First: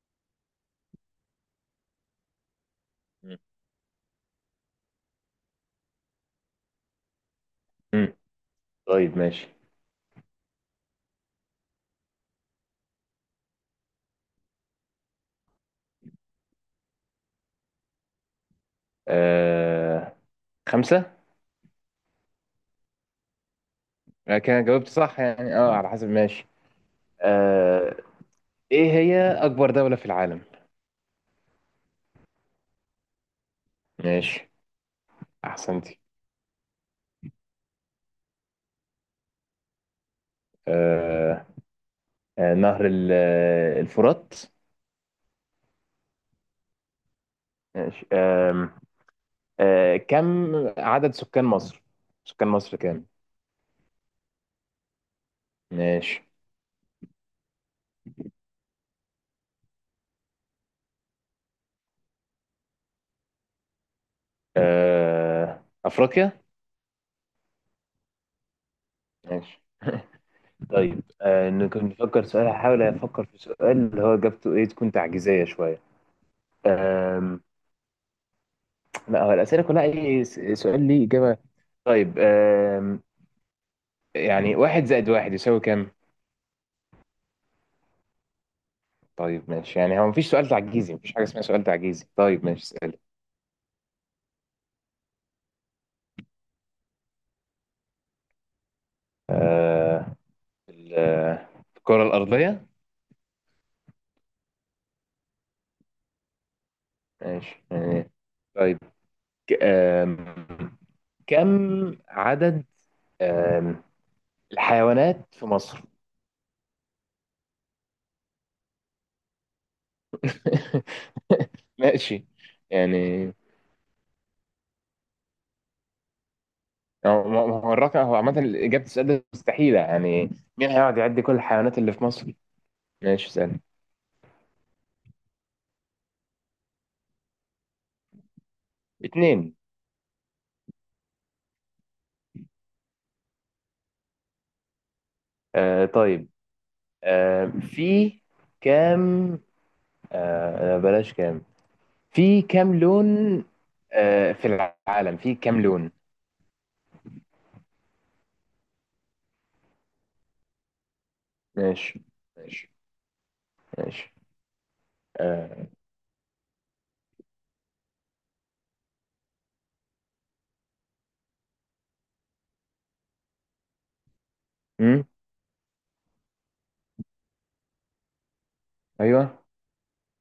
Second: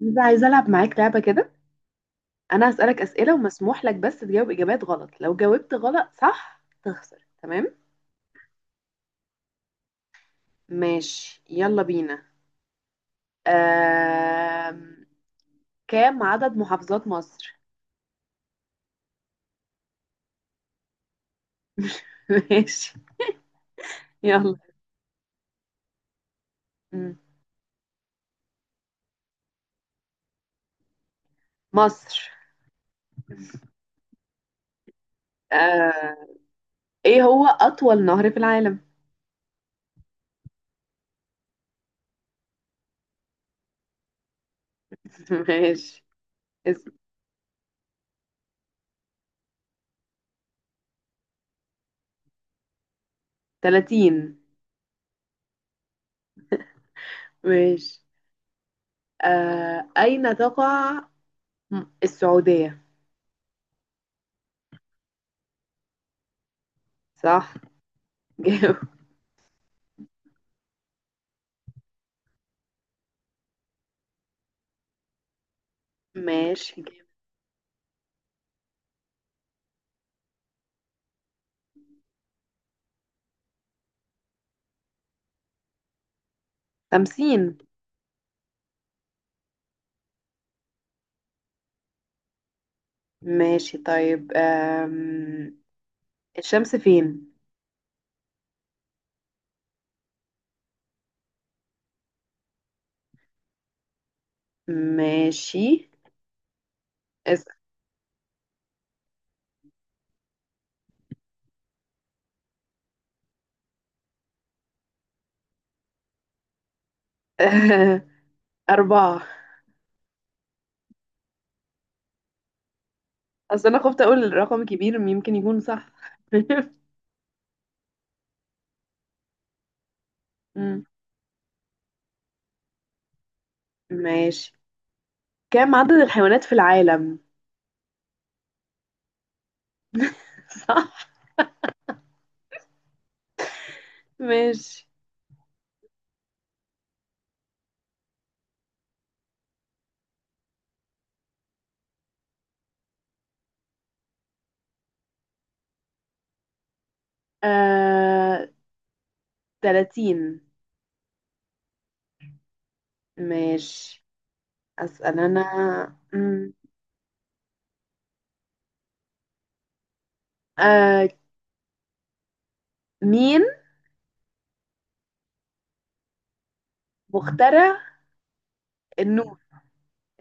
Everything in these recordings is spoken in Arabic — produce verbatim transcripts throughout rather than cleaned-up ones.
بس عايزة ألعب معاك لعبة كده. أنا هسألك أسئلة، ومسموح لك بس تجاوب إجابات غلط. لو جاوبت غلط صح تخسر. تمام؟ مم. طيب ماشي. ماشي، يلا بينا. آم... كام عدد محافظات مصر؟ آه... خمسة. ماشي. أنا يلا. كده جاوبت صح، يعني اه على حسب، ماشي. مم. آه... ايه هي أكبر دولة في العالم؟ مصر. ماشي، أحسنتي. آه... إيه هو أطول نهر في العالم؟ آه... آه... نهر ال- آه، الفرات. ماشي. اسم. ماشي. آه... آه... كم عدد سكان مصر؟ سكان مصر كام؟ تلاتين. ماشي. ماشي. آه... أين تقع م- السعودية؟ آه... أفريقيا؟ صح. جاوب. ماشي طيب. آه... نكون نفكر سؤال، هحاول أفكر في سؤال اللي هو إجابته ايه تكون تعجيزية شوية. ماشي، جاوب. آم... لا، هو الأسئلة كلها أي س- سؤال ليه إجابة. طيب، آم، يعني واحد زائد واحد يساوي كام؟ خمسين. طيب ماشي، يعني هو مفيش سؤال تعجيزي، مفيش حاجة اسمها سؤال تعجيزي. طيب ماشي، اسأل. ماشي، طيب. أم... الشمس فين؟ آه، ال- آه، الكرة الأرضية. ماشي. اس... ماشي يعني. طيب، ك- آم، كم عدد آم، الحيوانات في مصر؟ أربعة. ماشي يعني. أصل أنا خفت أقول رقم كبير يمكن يكون صح. هو هو هو الرقم هو، عامة إجابة السؤال ده مستحيلة يعني. مين مم. هيقعد يعد كل الحيوانات اللي في مصر؟ ماشي اسأل. ماشي. كم عدد الحيوانات في العالم؟ اتنين. صح. ماشي. آه طيب. آه في كام، آه آه، بلاش كام، في كام لون، آه في العالم في كام لون؟ آه... تلاتين. ماشي ماشي ماشي. ماشي. أسأل أنا. آه مم. آه... مين مم. مخترع النور؟ ايوه،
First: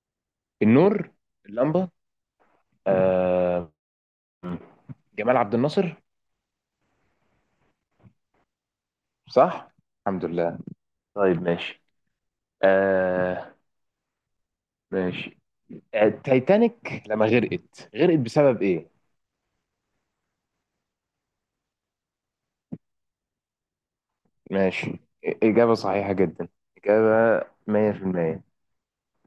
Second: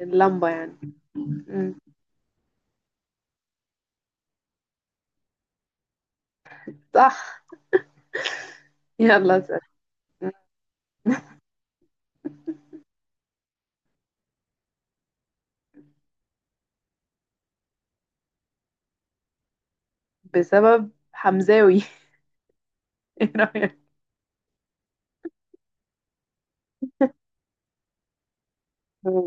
اللمبة يعني. النور، مم. اللمبة. آه جمال عبد الناصر. صح، يلا أسأل. صح، الحمد لله. طيب ماشي. آه ماشي. آه، التايتانيك لما غرقت، غرقت بسبب ايه؟ بسبب حمزاوي. ايه رأيك؟ ماشي، إجابة صحيحة جدا، إجابة مية في المية.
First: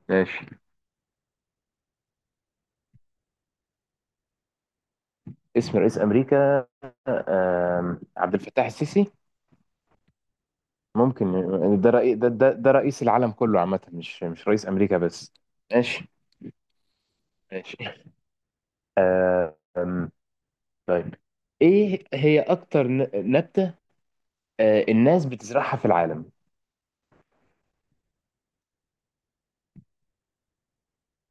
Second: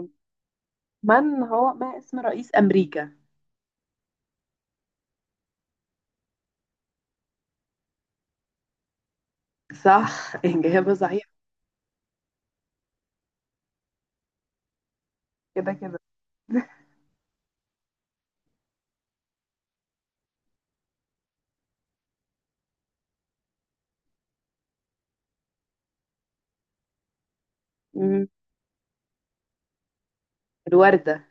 ماشي. من هو ما اسم رئيس أمريكا؟ اسم رئيس امريكا، آم، عبد الفتاح السيسي. صح، إجابة صحيحة. ممكن يعني، ده رئيس، ده, ده ده رئيس العالم كله عامه، مش مش رئيس امريكا بس. كده كده. ماشي ماشي، آم، طيب. ايه هي اكتر ن- نبتة، آه، الناس بتزرعها في العالم؟ مم. الوردة.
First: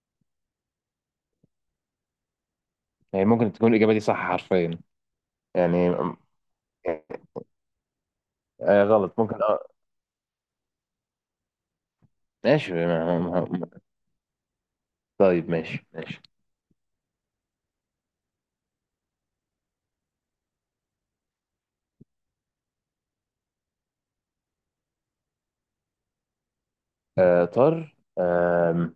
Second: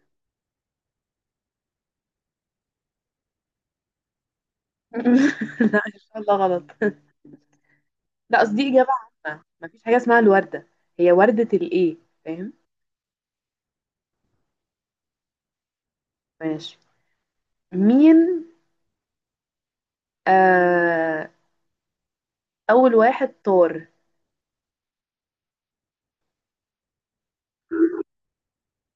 يعني ممكن تكون الاجابة دي صح حرفيا لا يعني. إن شاء الله غلط. لا قصدي آه، إجابة. غلط ممكن عامة اه مفيش حاجة اسمها الوردة. هي وردة الإيه؟ فاهم؟ ماشي. ما- ما- ما- طيب ماشي ماشي. ماشي. مين آه أول واحد طار؟ آه، طار. آم،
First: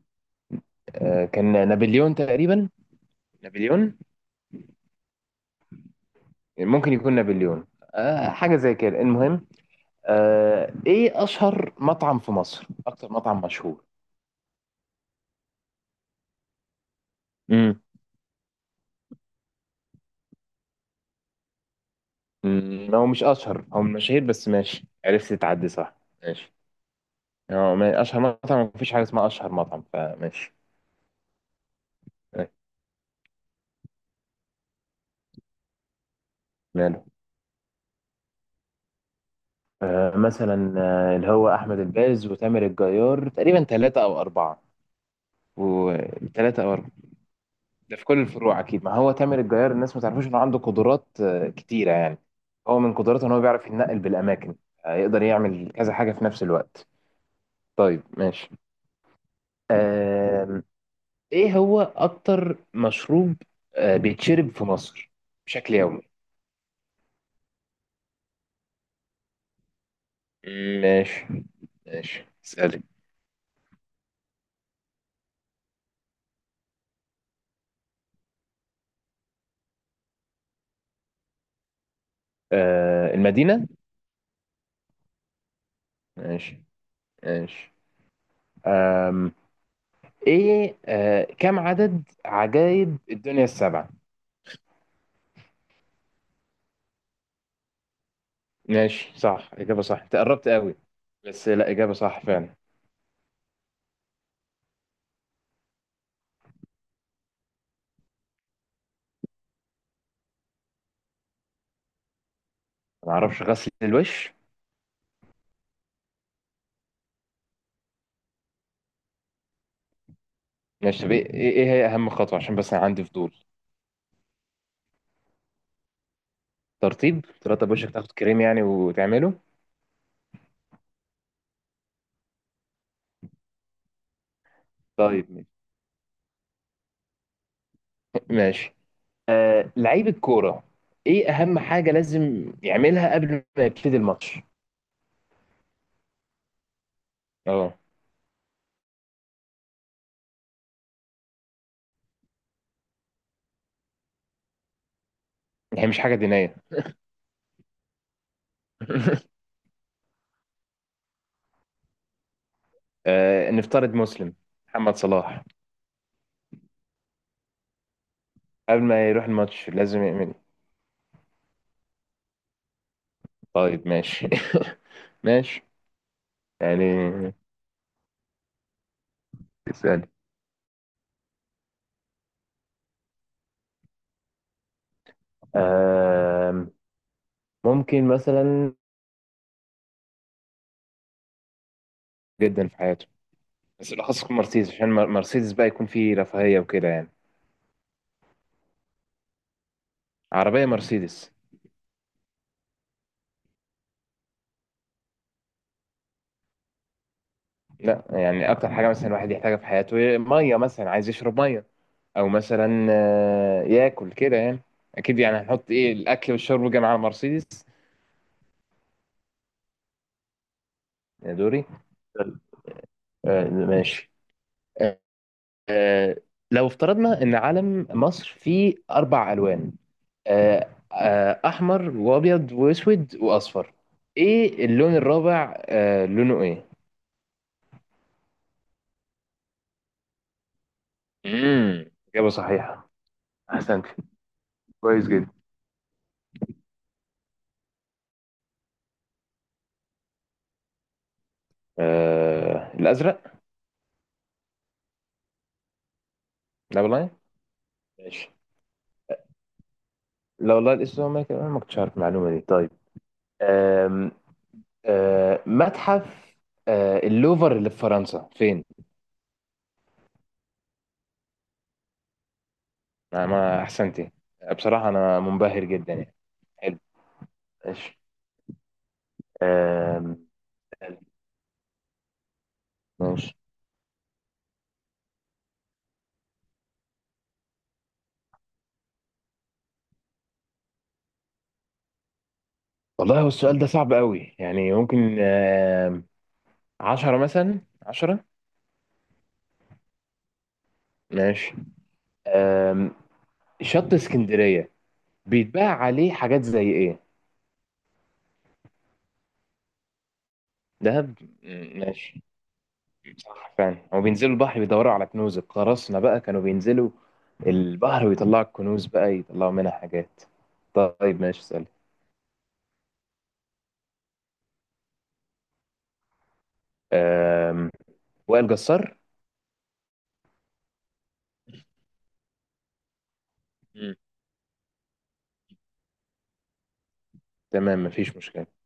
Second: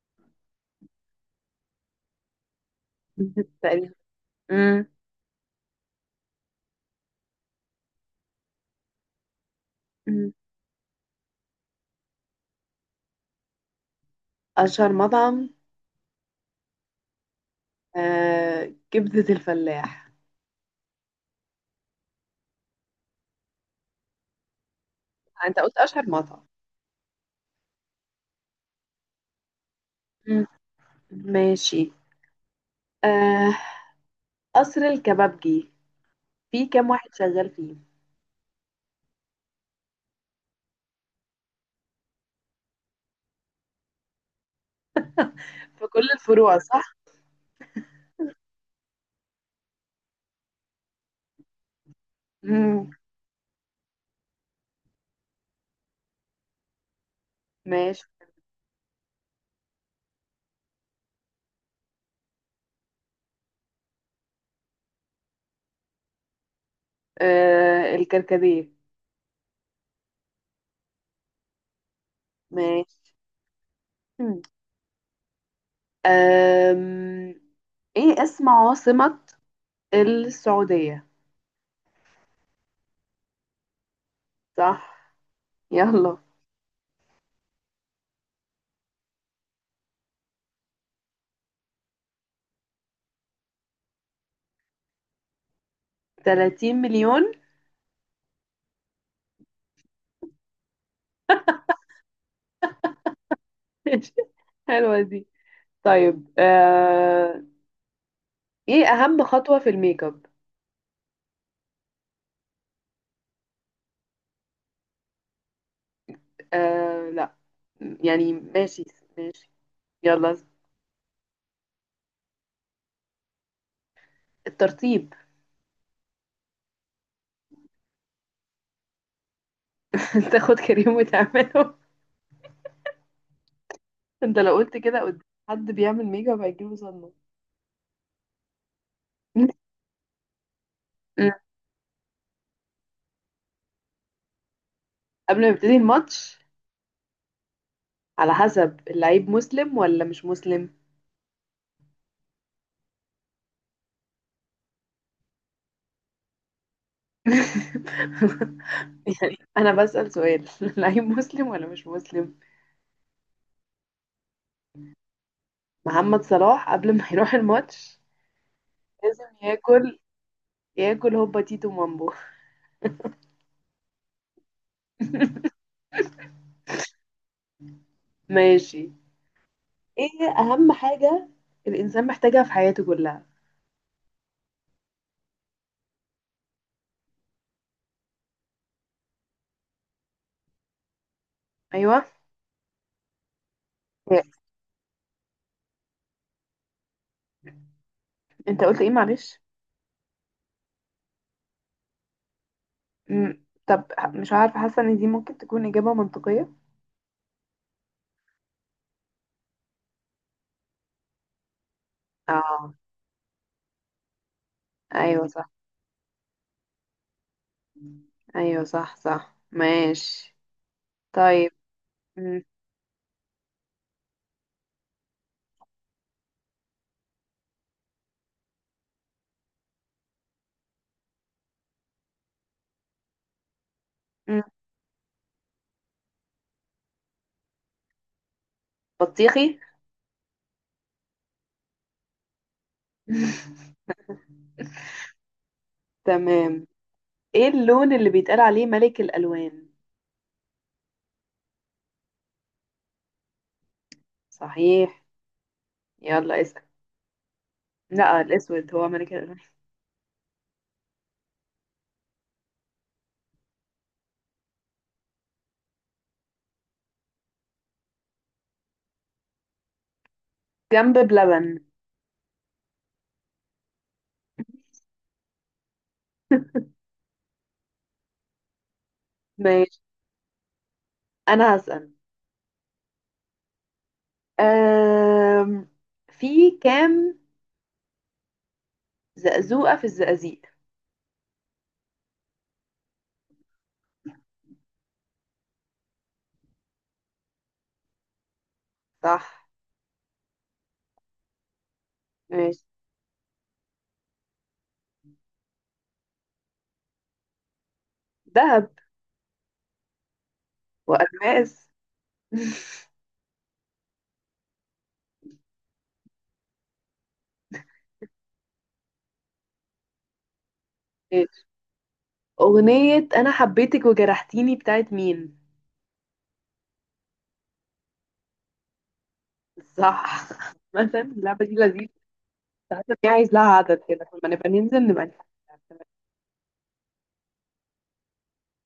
آه، كان نابليون تقريبا. تقريبا. نابليون، مم. يعني ممكن يكون نابليون. آه حاجة زي كده المهم. مم. آه ايه اشهر مطعم في مصر، اكتر مطعم مشهور؟ أشهر مطعم. امم. آه كبدة الفلاح. أمم، هو مش اشهر، هو من المشاهير بس، ماشي عرفت أنت تعدي قلت صح. أشهر مطعم. ماشي. هو ما- اشهر مطعم، مفيش حاجة اسمها اشهر مطعم، مم. فماشي. ماشي. آه، آه قصر الكبابجي. في كام ماله. واحد شغال فيه؟ آه مثلا، آه، اللي هو احمد الباز وتامر الجيار تقريبا ثلاثة او اربعة، في كل الفروع وثلاثة او اربعة. صح؟ ده في كل الفروع اكيد، ما هو تامر الجيار الناس ما تعرفوش انه عنده قدرات آه، كتيره يعني. هو امم من قدراته ان هو بيعرف يتنقل بالاماكن، آه، يقدر يعمل كذا حاجه في نفس الوقت. ماشي. طيب ماشي، آم، ايه هو اكتر مشروب آه، بيتشرب في مصر بشكل يومي؟ آه الكركديه. ماشي، ماشي اسالك. ماشي. مم. آم... ايه اسم عاصمة السعودية؟ آه، المدينه. صح، يلا. ماشي ماشي، آم، ايه آه، كم عدد عجائب الدنيا السبعه؟ ثلاثين مليون. ماشي، صح، إجابة صح، أنت قربت قوي، بس لا إجابة صح فعلا. حلوة دي. طيب، آه... ايه اهم خطوة في الميك اب؟ ما أعرفش، غسل الوش. آه، لا. يعني ماشي. ماشي، يلا. ماشي طب، إيه إيه إيه هي أهم خطوة، عشان بس أنا عندي فضول؟ الترطيب. ترطيب؟ ترطب وشك، تاخد كريم يعني وتعمله. تاخد كريم وتعمله. انت لو قلت كده قدام طيب، حد بيعمل ميك اب هيجيله صدمة. ماشي. آه لعيب الكورة، إيه مم. أهم حاجة لازم يعملها قبل ما يبتدي الماتش؟ قبل ما يبتدي الماتش، أه، على حسب اللعيب مسلم ولا مش مسلم. هي مش حاجة دينية. يعني انا بسأل سؤال. اللعيب مسلم ولا مش مسلم. آه نفترض مسلم، محمد صلاح، محمد صلاح قبل ما يروح الماتش قبل ما لازم يروح الماتش ياكل. لازم يعمل إيه؟ ياكل هوبا تيتو مامبو. طيب ماشي. ماشي يعني، ماشي. اسأل. ايه اهم حاجة الانسان محتاجها في حياته كلها؟ آم، ممكن مثلا ايوه. جدا في حياته، بس بالاخص يكون مرسيدس، عشان مر- مرسيدس بقى يكون فيه رفاهيه وكده يعني. انت قلت ايه معلش؟ عربيه مرسيدس. مم. طب، مش عارفة. حاسة ان دي ممكن تكون اجابة منطقية. لا يعني، اكتر حاجه مثلا الواحد يحتاجها في حياته ميه، مثلا عايز يشرب ميه، او اه، مثلا آه، ياكل كده يعني. اكيد ايوه يعني صح. هنحط ايه، الاكل والشرب جنب على مرسيدس. ايوه، صح صح. ماشي. يا طيب. دوري. م- آه، ماشي. آه، لو افترضنا ان علم مصر فيه اربع الوان، آه، آه، احمر وابيض واسود واصفر، م- ايه اللون الرابع، آه، لونه ايه؟ بطيخي. امم. اجابه صحيحه، احسنت، كويس جدا. تمام. ايه اللون اللي بيتقال عليه ملك الالوان؟ آه، الازرق. صحيح. يلا اسال. لا والله. لا، ماشي. الاسود هو ملك الالوان. لا والله، الاسود، ما كان- أنا ما كنتش عارف المعلومه دي. طيب، آم، آه، متحف آه، اللوفر اللي في فرنسا فين؟ جنب بلبن. انا، ما احسنتي، بصراحه انا منبهر جدا يعني، حلو. ماشي، ماشي. آم، انا هسال. ماشي. أم... في كام زقزوقه في الزقازيق؟ والله هو السؤال ده صعب قوي، يعني ممكن عشرة مثلا، عشرة. صح. ماشي. ماشي. أم، شط اسكندرية بيتباع عليه حاجات زي ايه؟ ذهب. دهب. والماس. م- ماشي. صح فعلا، هو بينزلوا البحر بيدوروا على كنوز القراصنة بقى، كانوا بينزلوا البحر ويطلعوا الكنوز بقى، يطلعوا منها حاجات. طيب ماشي ماشي. اسأل. اغنيه انا حبيتك وجرحتيني بتاعت مين؟ أم، وائل جسار. صح. مثلا اللعبة دي لذيذة. حاسة إن هي عايز لها عدد مم. كده، لما نبقى ننزل نبقى نلعب. تمام، مفيش مشكلة.